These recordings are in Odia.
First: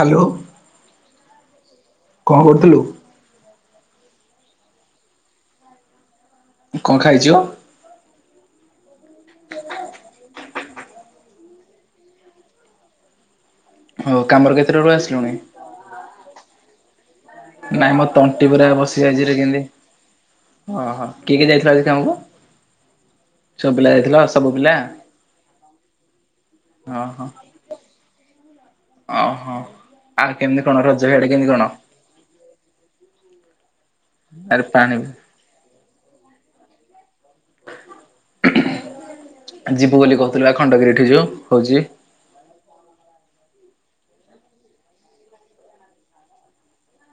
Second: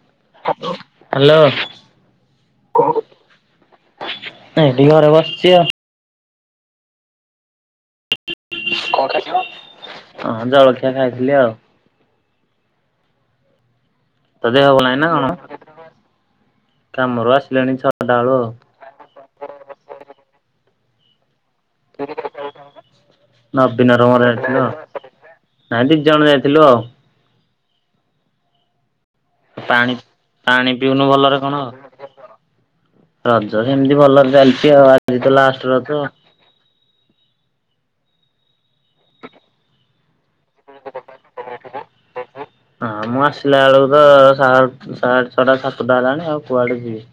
ହାଲୋ। ହାଲୋ। କଣ କରୁଥୁଲୁ? ଏଇଠି ଘରେ ବସଚି ଆଉ। କଣ ଖାଇଚୁ? [inaudible] ଅ ଜଳଖିଆ ଖାଇଥିଲି ଆଉ। ହୋଉ ତୋ କାମରୁ ଦେହ ଭଲ କେତେଟାରୁ ନାହିଁ ନା କଣ? ଆସିଲୁଣି? କାମରୁ ଆସିଲେଣି ନାଇ ଛଅଟା ମୋ ବେଳୁ ତଣ୍ଟି ଆଉ ପୁରା ବସି ଯାଇଚି ରେ କେନ୍ତି। ଅହ କିଏ କିଏ ଯାଇଥିଲ ଆଜି କାମକୁ। ସବ୍ ପିଲା ନବୀନର ମୋର ଯାଇଥିଲ ସବୁ ଯାଇଥିଲୁ ପିଲା? ଆଉ। ନାଇଁ ଦି ଜଣ ଯାଇଥିଲୁ ଆଉ ଅହ। ଅହ। ପାଣି ପାଣି ପିଉନୁ ଭଲରେ କଣ? ରଜରେ ହେମିତି ଭଲ ଆରେ ଚାଲିଚି ଆଉ ପାଣି ଆଜି ତ ଲାଷ୍ଟ୍ ରଜ। ଯିବୁ ବୋଲି କୋହୁଥିଲୁ ବା ଖଣ୍ଡଗିରି ଠି ଯୋଉ ହୋଉଛି। ହଁ ମୁଁ ଆସିଲା ବେଳକୁ ତ ସା ସାଡ଼େ ଛଟା ସାତୁଟା ହେଲାଣି ଆଉ କୁଆଡ଼େ ଯିବି।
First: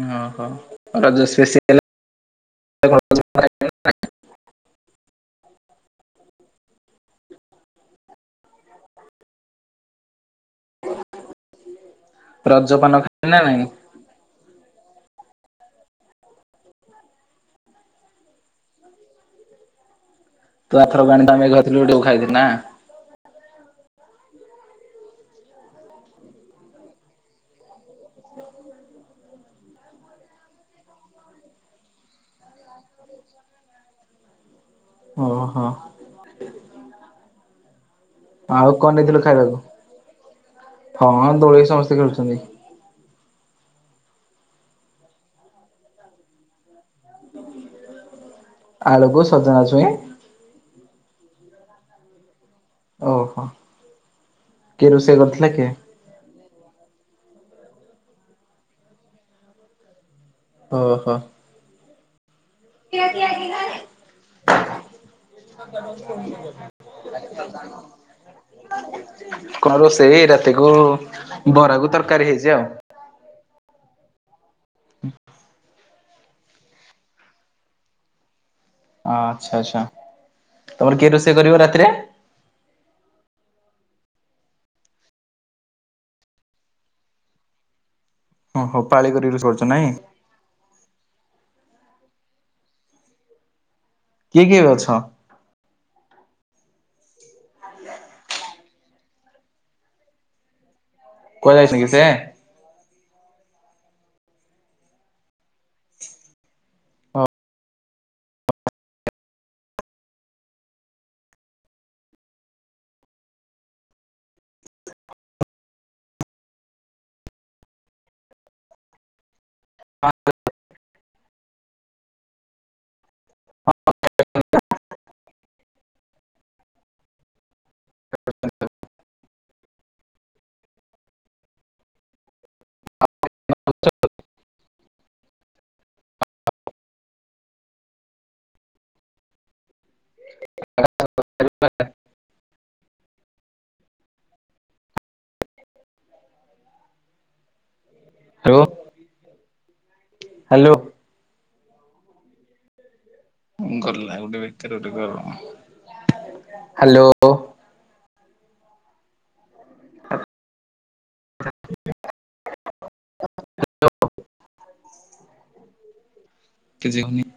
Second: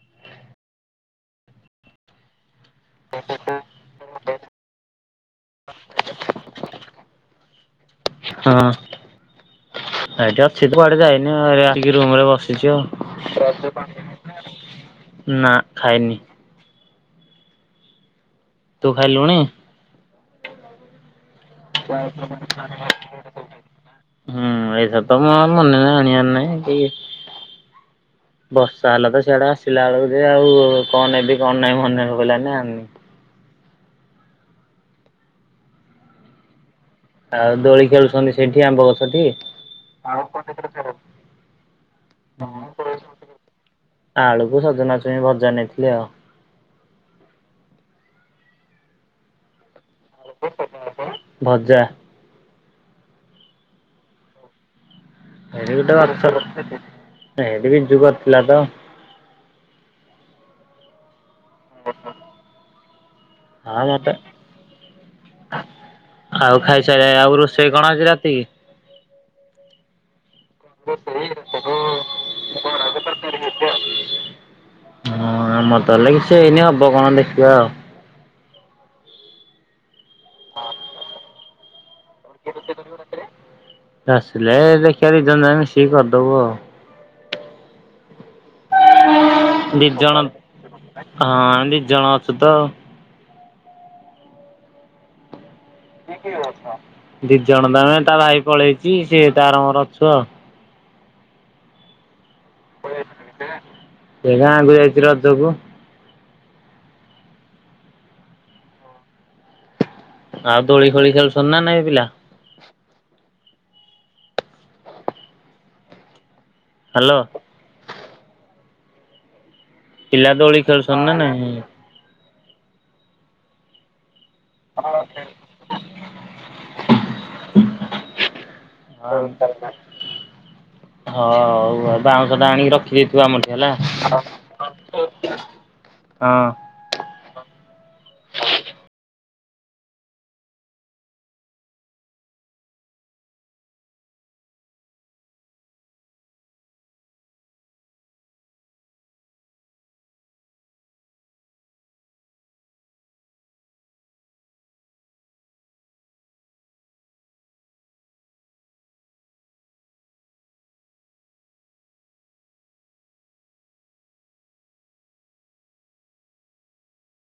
ଉଁ ଓହୋ ରଜ ସ୍ପେସିଆଲ [unintelligible] [unintelligible] ହଁ। ଆଇଟି ଅଛି ତୁଆଡ଼େ ଯାଇନିି ରୁମ୍ ରେ ବସିଚି ରଜପାନ ଖାଇଲୁ ନା ନାଇଁ? ଆଉ। ନାଁ ଖାଇନି। ତୁ ଖାଇଲୁଣି? ତୁ ଆର୍ଥରକ ଗଣିତ ଆମେ ଘର [inaudible] [inaudible] ହୁଁ ଏଇଥର ତ ମୁଁ ଆଉ ମନେ ନାଇଁ ଆଣି ବାର୍ ନାଇଁ କି [inaudible] ବର୍ଷା ହେଲା ତ ସିଆଡ଼େ ଆସିଲା ବେଳକୁ ଯେ ଆଉ କଁ ନେବି କଣ ନାଇଁ ମନେ ପଇଲାନି ଆଣନି। ଓହୋ। ଆଉ ଦୋଳି ଖେଳୁଛନ୍ତି ସେଇଠି ଆଉ ଆମ୍ବ କଣ ନେଇଥିଲୁ ଗଛଠି? ଖାଇବାକୁ? ଆଉ ପଠେ [unintelligible] ହଁ ଦୋଳି ସମସ୍ତେ ଖେଳୁଛନ୍ତି। ଆଳୁ କୁ ସଜନା ଛୁଇଁ ଭଜା ନେଇଥିଲି ଆଉ। ଆଳୁ କୁ ସଜନା ଚୁଇଁ। ଭଜା। ଓହୋ କିଏ ରୋଷେଇ କର ଏ ଗୋଟେ ବର୍ଷର ନେଇ ଏବେ ବିଯୁ କରିଥିଲା ତ। ଅ ହ। [inaudible] କିୟା କିୟା ଇଲ୍ହାରେ [inaudible] ହାଉ ଖାଇସାରିଲାଣି ଆଉ ରୋଷେଇ କଣ ଆଜି ରାତି କି? କଣ ରୋଷେଇ ହେଇ ରାତିକୁ ବରା କୁ ତାରକାରୀ ହେଇଚି ଆଉ। ଆଁ ଆମ ତା ଲାଗି ସେ ଏଇନେ ଅବ କଣ ଦେଖିବା ଆଉ। ଆ ଛା ଛା। [inaudible] ତମର୍ କିଏ ରୋଷେ କରିବ ରାତିରେ? ଆସିଲେ ଦେଖିଆ ଦୁଇ ଜଣ ଯାକ ମିସିକି କର୍ଦବୁ ଆଉ। ହଁ ହଉ ପାଳି କରି ରୋଷେଇ କରୁଛ ନାଇଁ ଦି ଜଣ ହଁ ଦି ଜଣ ଅଛୁ ତ। କିଏ କିଏ ଅଛ? ଦି ଜଣ ତାମେ ତା ଭାଇ ପଳେଇଚି ସିଏ ତ ଆର ମର ଅଛୁ ଆଉ। କୁଆଏ ଯାଇଚନ୍ତି କି ସେ? ସେ ଗାଁକୁ ଯାଇଚି ରାଜ କୁ। ଆ ଦୋଳି ଫୋଳି ଖେଳୁଶନ୍ତି ନା ନାଇଁ ପିଲା। ହାଲୋ। ପିଲା ଦୋଳି ଖେଳୁସଛନ୍ତି ନାଁ ନାଇଁ [inaudible] [inaudible] [inaudible] [inaudible] ହଁ ଉ ବାଉଁଶ ଟା ଆଣିକି ରଖ୍ ଖୀ ଦେଇଥିବୁ ଆମ ଠି ହେଲା ହଁ। [unintelligible] Hello hello. ଗଲା ଗୋଟେ ବେକରେ ଗୋଟେ ଗର ହାଲୋ। [unintelligible] [unintelligible] କିଜିିବନି।